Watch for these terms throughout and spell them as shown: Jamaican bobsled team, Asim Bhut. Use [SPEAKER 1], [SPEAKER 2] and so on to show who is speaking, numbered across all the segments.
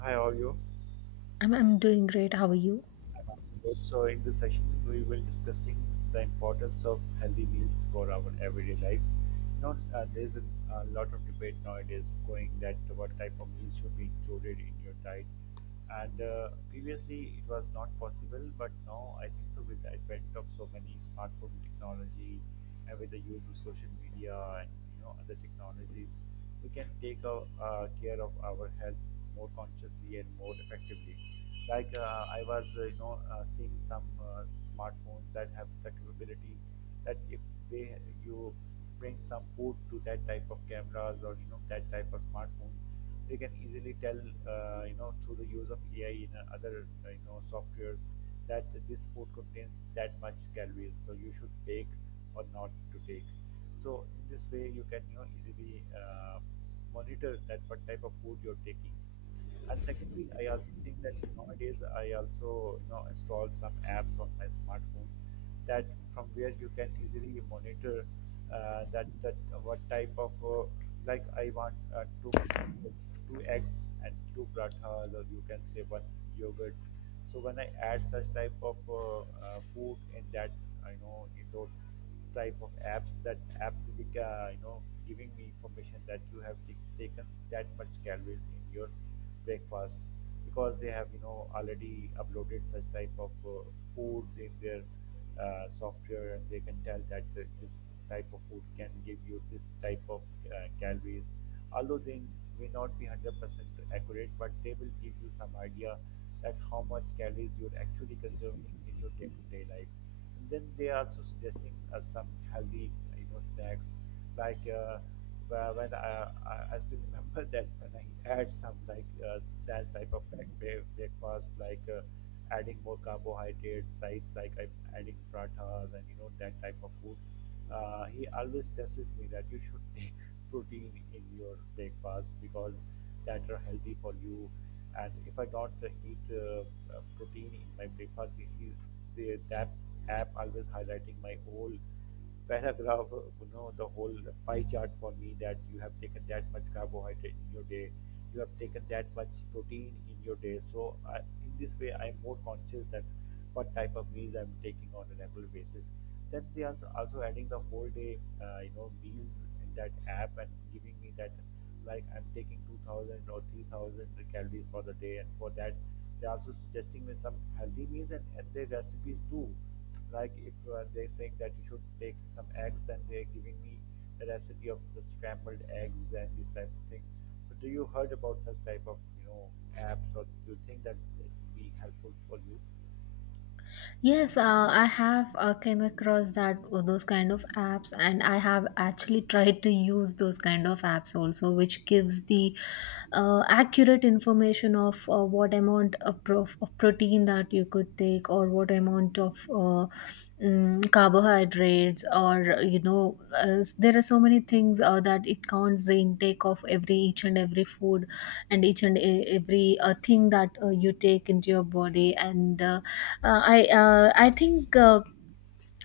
[SPEAKER 1] Hi, all you.
[SPEAKER 2] I'm doing great. How are you?
[SPEAKER 1] I'm Asim Bhut. So, in this session, we will discussing the importance of healthy meals for our everyday life. There's a lot of debate nowadays going that what type of meals should be included in your diet. And previously, it was not possible, but now I think so. With the advent of so many smartphone technology, and with the use of social media and other technologies, we can take our, care of our health more consciously and more effectively. Like I was seeing some smartphones that have the capability that if they you bring some food to that type of cameras or that type of smartphone, they can easily tell through the use of AI in other softwares that this food contains that much calories, so you should take or not to take. So in this way, you can easily monitor that what type of food you're taking. And secondly, I also think that nowadays I also install some apps on my smartphone that from where you can easily monitor that that what type of like I want uh, two eggs and two prathas or you can say one yogurt. So when I add such type of food in that I know in those type of apps that apps absolutely giving me information that you have taken that much calories in your breakfast because they have already uploaded such type of foods in their software and they can tell that this type of food can give you this type of calories although they may not be 100% accurate but they will give you some idea that how much calories you're actually consuming in your day-to-day life, and then they are also suggesting us some healthy, you know, snacks. Like when I still remember that when I had some like that type of like breakfast, like adding more carbohydrates, like I'm adding pratas and that type of food. He always tests me that you should take protein in your breakfast because that are healthy for you, and if I don't eat protein in my breakfast, it is that app always highlighting my whole paragraph, you know, the whole pie chart for me, that you have taken that much carbohydrate in your day, you have taken that much protein in your day. So I, in this way, I am more conscious that what type of meals I'm taking on a regular basis. Then they are also adding the whole day, you know, meals in that app and giving me that like I'm taking 2000 or 3000 calories for the day, and for that they're also suggesting me some healthy meals and their recipes too. Like if they're saying that you should take some eggs, then they're giving me the recipe of the scrambled eggs and this type of thing. So do you heard about such type of apps, or do you think that it would be helpful for you?
[SPEAKER 2] Yes, I have came across that those kind of apps, and I have actually tried to use those kind of apps also, which gives the accurate information of what amount of, of protein that you could take, or what amount of carbohydrates or there are so many things that it counts the intake of every each and every food and each and every thing that you take into your body and I think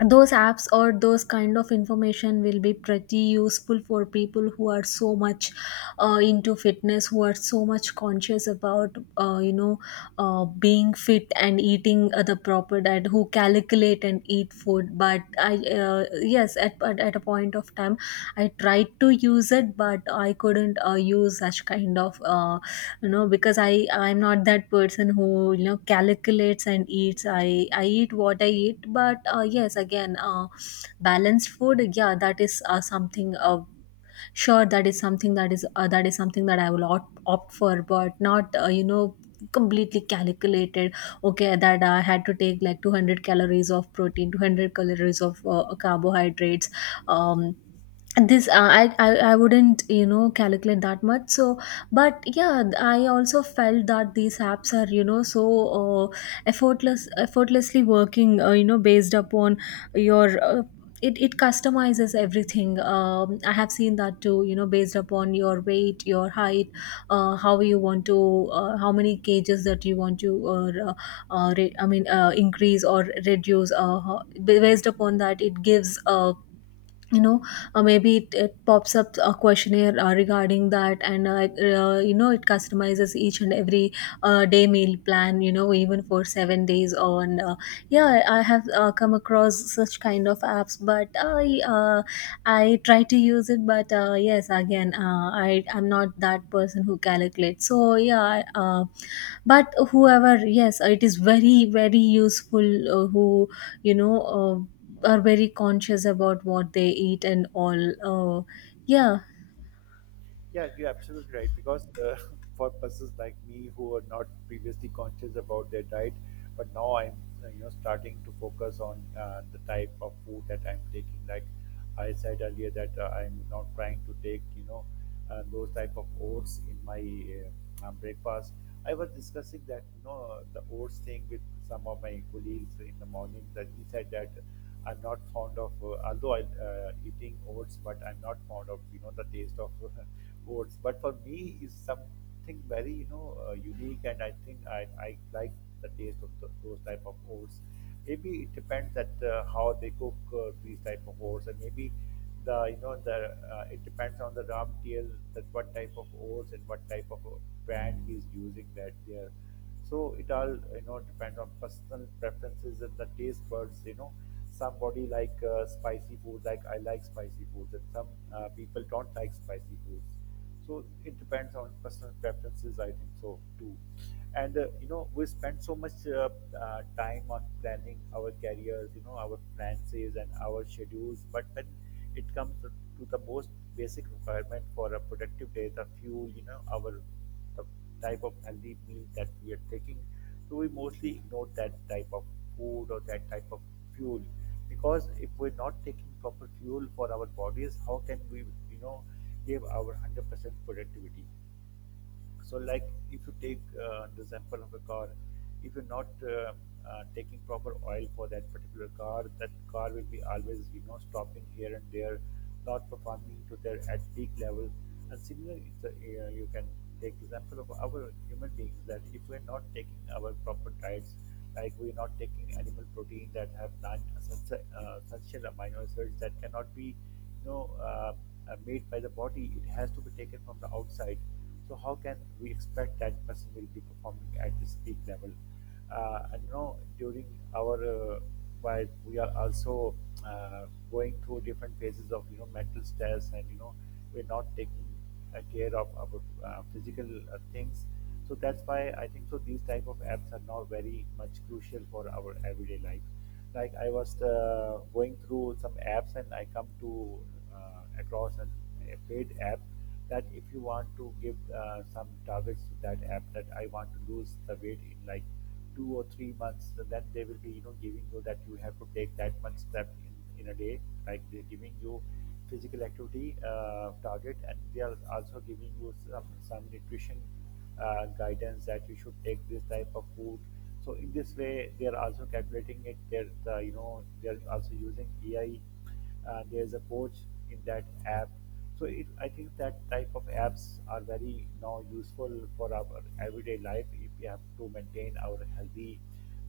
[SPEAKER 2] those apps or those kind of information will be pretty useful for people who are so much into fitness, who are so much conscious about being fit and eating the proper diet, who calculate and eat food. But I yes, at a point of time I tried to use it, but I couldn't use such kind of you know, because I'm not that person who, you know, calculates and eats. I eat what I eat. But yes, again, balanced food, yeah, that is something, sure, that is something, that is something that I will opt for, but not you know, completely calculated. Okay, that I had to take like 200 calories of protein, 200 calories of carbohydrates. Um this uh, I, I i wouldn't, you know, calculate that much. So but yeah, I also felt that these apps are, you know, so uh, effortlessly working, you know, based upon your it, it customizes everything. I have seen that too, you know, based upon your weight, your height, how you want to, how many cages that you want to, increase or reduce, based upon that it gives, you know maybe it pops up a questionnaire regarding that. And like, you know, it customizes each and every day meal plan, you know, even for 7 days on yeah, I have come across such kind of apps, but I try to use it. But yes, again, I'm not that person who calculates. So yeah, but whoever, yes, it is very, very useful, who, you know, are very conscious about what they eat and all. Yeah,
[SPEAKER 1] Yeah, you're absolutely right. Because for persons like me who are not previously conscious about their diet, but now I'm starting to focus on the type of food that I'm taking. Like I said earlier, that I'm not trying to take those type of oats in my breakfast. I was discussing that the oats thing with some of my colleagues in the morning. That he said that. I'm not fond of, although I eating oats, but I'm not fond of the taste of oats. But for me, is something very unique, and I think I like the taste of those type of oats. Maybe it depends that how they cook these type of oats, and maybe the you know the it depends on the raw material that what type of oats and what type of brand he's using that they're. So it all depend on personal preferences and the taste buds. You know, somebody like spicy food, like I like spicy foods, and some people don't like spicy foods. So it depends on personal preferences. I think so too. And you know, we spend so much time on planning our careers, you know, our finances and our schedules. But when it comes to the most basic requirement for a productive day, the fuel, you know, our the type of healthy meal that we are taking. So we mostly ignore that type of food or that type of fuel, because if we're not taking proper fuel for our bodies, how can we, you know, give our 100% productivity? So, like if you take the example of a car, if you're not taking proper oil for that particular car, that car will be always, you know, stopping here and there, not performing to their at peak level. And similarly, you can take example of our human beings that if we're not taking our proper diets, like we're not taking animal protein that have non essential amino acids that cannot be, you know, made by the body, it has to be taken from the outside, so how can we expect that person will be performing at this peak level? And you know, during our while we are also going through different phases of mental stress, and we're not taking care of our physical things. So that's why I think so these type of apps are now very much crucial for our everyday life. Like I was going through some apps, and I come to across a paid app that if you want to give some targets to that app that I want to lose the weight in like 2 or 3 months, so then they will be giving you that you have to take that much step in a day, like they're giving you physical activity target, and they are also giving you some nutrition guidance that you should take this type of food. So in this way, they are also calculating it. They're they're also using AI, there's a coach in that app, so I think that type of apps are very now useful for our everyday life if we have to maintain our healthy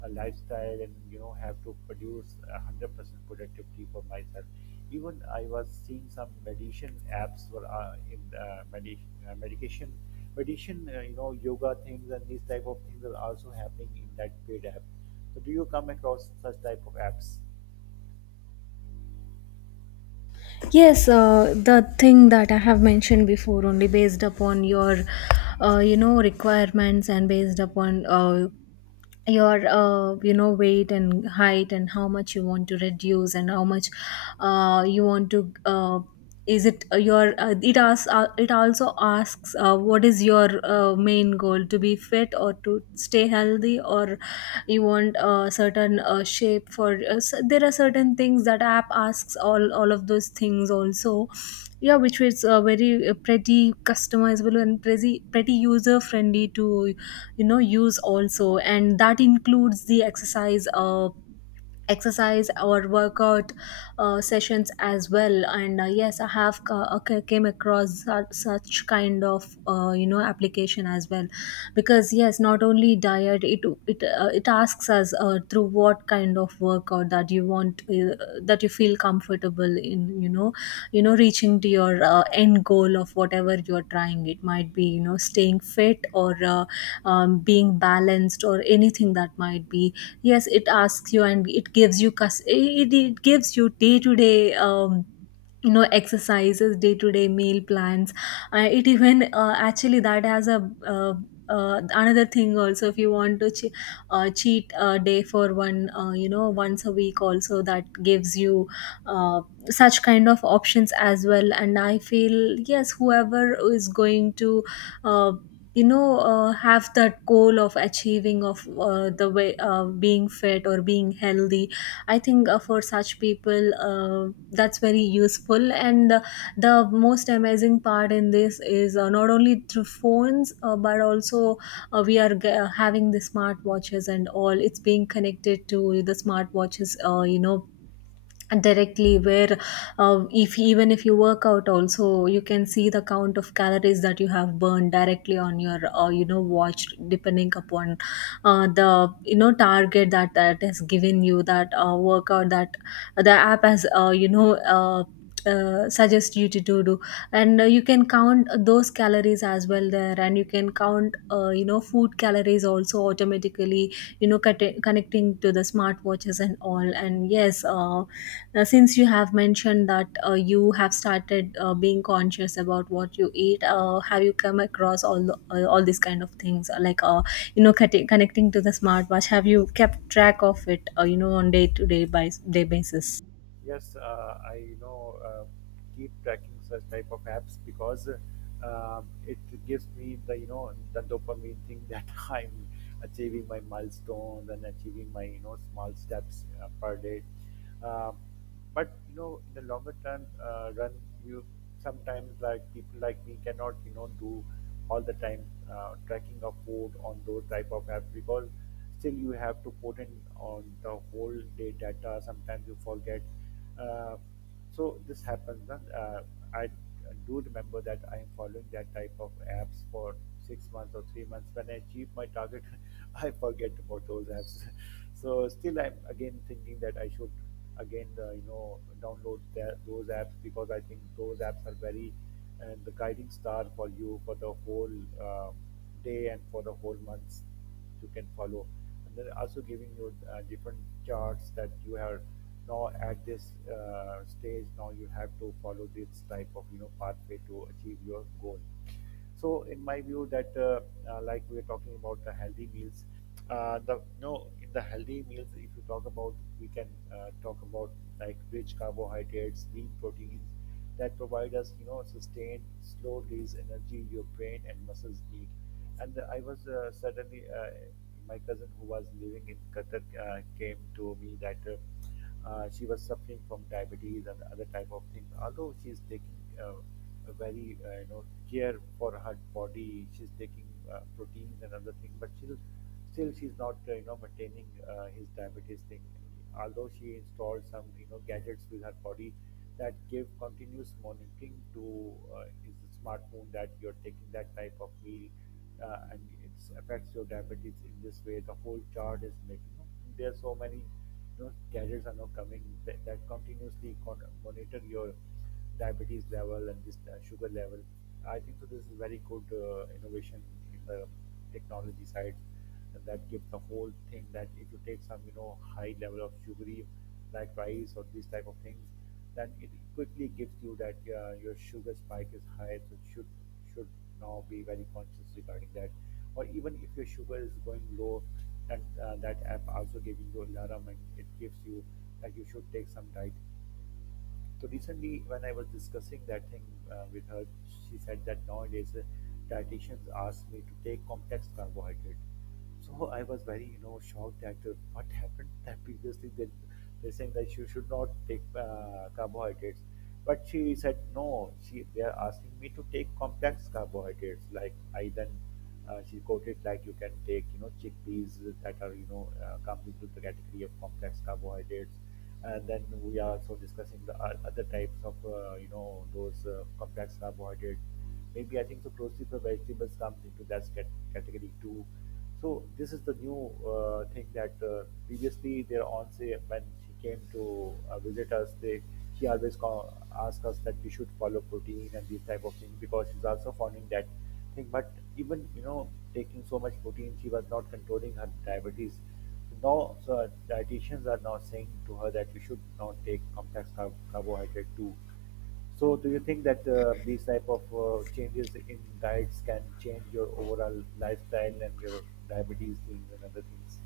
[SPEAKER 1] lifestyle, and you know have to produce 100% productivity for myself. Even I was seeing some meditation apps were in medi- medication meditation you know yoga things, and these type of things are also happening in that paid app. So do you come across such type of apps?
[SPEAKER 2] yes, the thing that I have mentioned before, only based upon your, you know, requirements, and based upon your you know, weight and height, and how much you want to reduce and how much you want to, is it your it also asks what is your main goal, to be fit or to stay healthy, or you want a certain shape for there are certain things that app asks, all of those things also. Yeah, which is very pretty customizable and pretty, pretty user friendly to, you know, use also. And that includes the exercise or workout sessions as well. And yes, I have came across such kind of you know, application as well. Because yes, not only diet, it asks us through what kind of workout that you want, that you feel comfortable in, you know, you know, reaching to your end goal of whatever you're trying. It might be, you know, staying fit or being balanced or anything that might be. Yes, it asks you, and it gives you it gives you day to day, you know, exercises, day to day meal plans. It even actually, that has a, another thing also, if you want to cheat a day for one, you know, once a week also, that gives you uh, such kind of options as well. And I feel, yes, whoever is going to, uh, have that goal of achieving of the way, being fit or being healthy, I think for such people, that's very useful. And the most amazing part in this is, not only through phones, but also, we are having the smart watches and all. It's being connected to the smart watches, you know, directly, where if, even if you work out also, you can see the count of calories that you have burned directly on your, you know, watch, depending upon the, you know, target that that has given you, that workout that the app has suggest you to do. And you can count those calories as well there, and you can count, you know, food calories also automatically, you know, connecting to the smartwatches and all. And yes, now, since you have mentioned that you have started being conscious about what you eat, have you come across all the, all these kind of things like, you know, connecting to the smartwatch? Have you kept track of it? You know, on day to day by day basis.
[SPEAKER 1] Yes, I keep tracking such type of apps because it gives me the the dopamine thing that I'm achieving my milestones and achieving my you know small steps per day. Um, but you know in the longer term run, you sometimes like people like me cannot do all the time tracking of food on those type of apps because still you have to put in on the whole day data, sometimes you forget. uh, so this happens na? I do remember that I am following that type of apps for 6 months or 3 months. When I achieve my target, I forget about those apps. So still I'm again thinking that I should again download those apps, because I think those apps are very and the guiding star for you for the whole, um, day and for the whole months you can follow, and then also giving you different charts that you are now at this stage now you have to follow this type of pathway to achieve your goal. So, in my view, that like we are talking about the healthy meals, the no in the healthy meals, if you talk about, we can talk about like rich carbohydrates, lean proteins, that provide us, you know, sustained, slow release energy your brain and muscles need. And I was suddenly, my cousin who was living in Qatar came to me that. She was suffering from diabetes and other type of things. Although she is taking a very care for her body, she's taking proteins and other things, but still she's not maintaining his diabetes thing. Although she installed some you know gadgets with her body that give continuous monitoring to his smartphone, that you're taking that type of meal and it affects your diabetes in this way. The whole chart is making. There are so many gadgets are now coming that, that continuously monitor your diabetes level and this sugar level. I think so this is very good innovation in the technology side, and that gives the whole thing that if you take some high level of sugary like rice or these type of things, then it quickly gives you that your sugar spike is high, so it should now be very conscious regarding that. Or even if your sugar is going low, that app also giving you alarm, and it gives you that you should take some diet. So recently, when I was discussing that thing with her, she said that nowadays dietitians ask me to take complex carbohydrate. So I was very, you know, shocked at what happened, that previously they they're saying that you should not take carbohydrates, but she said no. She they are asking me to take complex carbohydrates like iron, she quoted like you can take chickpeas that are comes into the category of complex carbohydrates, and then we are also discussing the other types of those complex carbohydrates. Maybe I think so. Closely for vegetables comes into that category too. So this is the new thing that previously their aunt say, when she came to visit us, they she always call, asked us that we should follow protein and these type of things because she's also following that thing. But even you know taking so much protein, she was not controlling her diabetes. Now so dietitians are now saying to her that you should not take complex carbohydrate too. So, do you think that these type of changes in diets can change your overall lifestyle and your diabetes things and other things?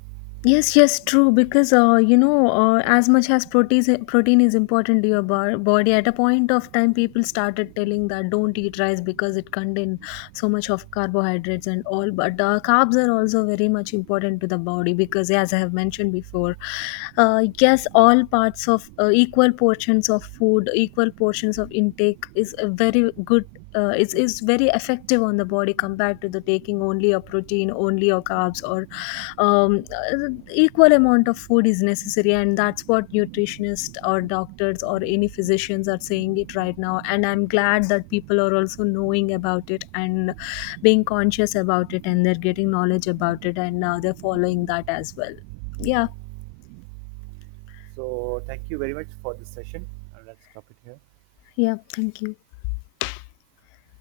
[SPEAKER 2] Yes, yes, true. Because you know, as much as protein is important to your body, at a point of time, people started telling that don't eat rice because it contains so much of carbohydrates and all. But carbs are also very much important to the body because, as I have mentioned before, yes, all parts of equal portions of food, equal portions of intake is a very good. Is very effective on the body compared to the taking only a protein, only a carbs, or um, uh, equal amount of food is necessary. And that's what nutritionists or doctors or any physicians are saying it right now, and I'm glad that people are also knowing about it and being conscious about it, and they're getting knowledge about it, and now they're following that as well. Yeah.
[SPEAKER 1] So, thank you very much for this session, and let's stop it here.
[SPEAKER 2] Yeah, thank you.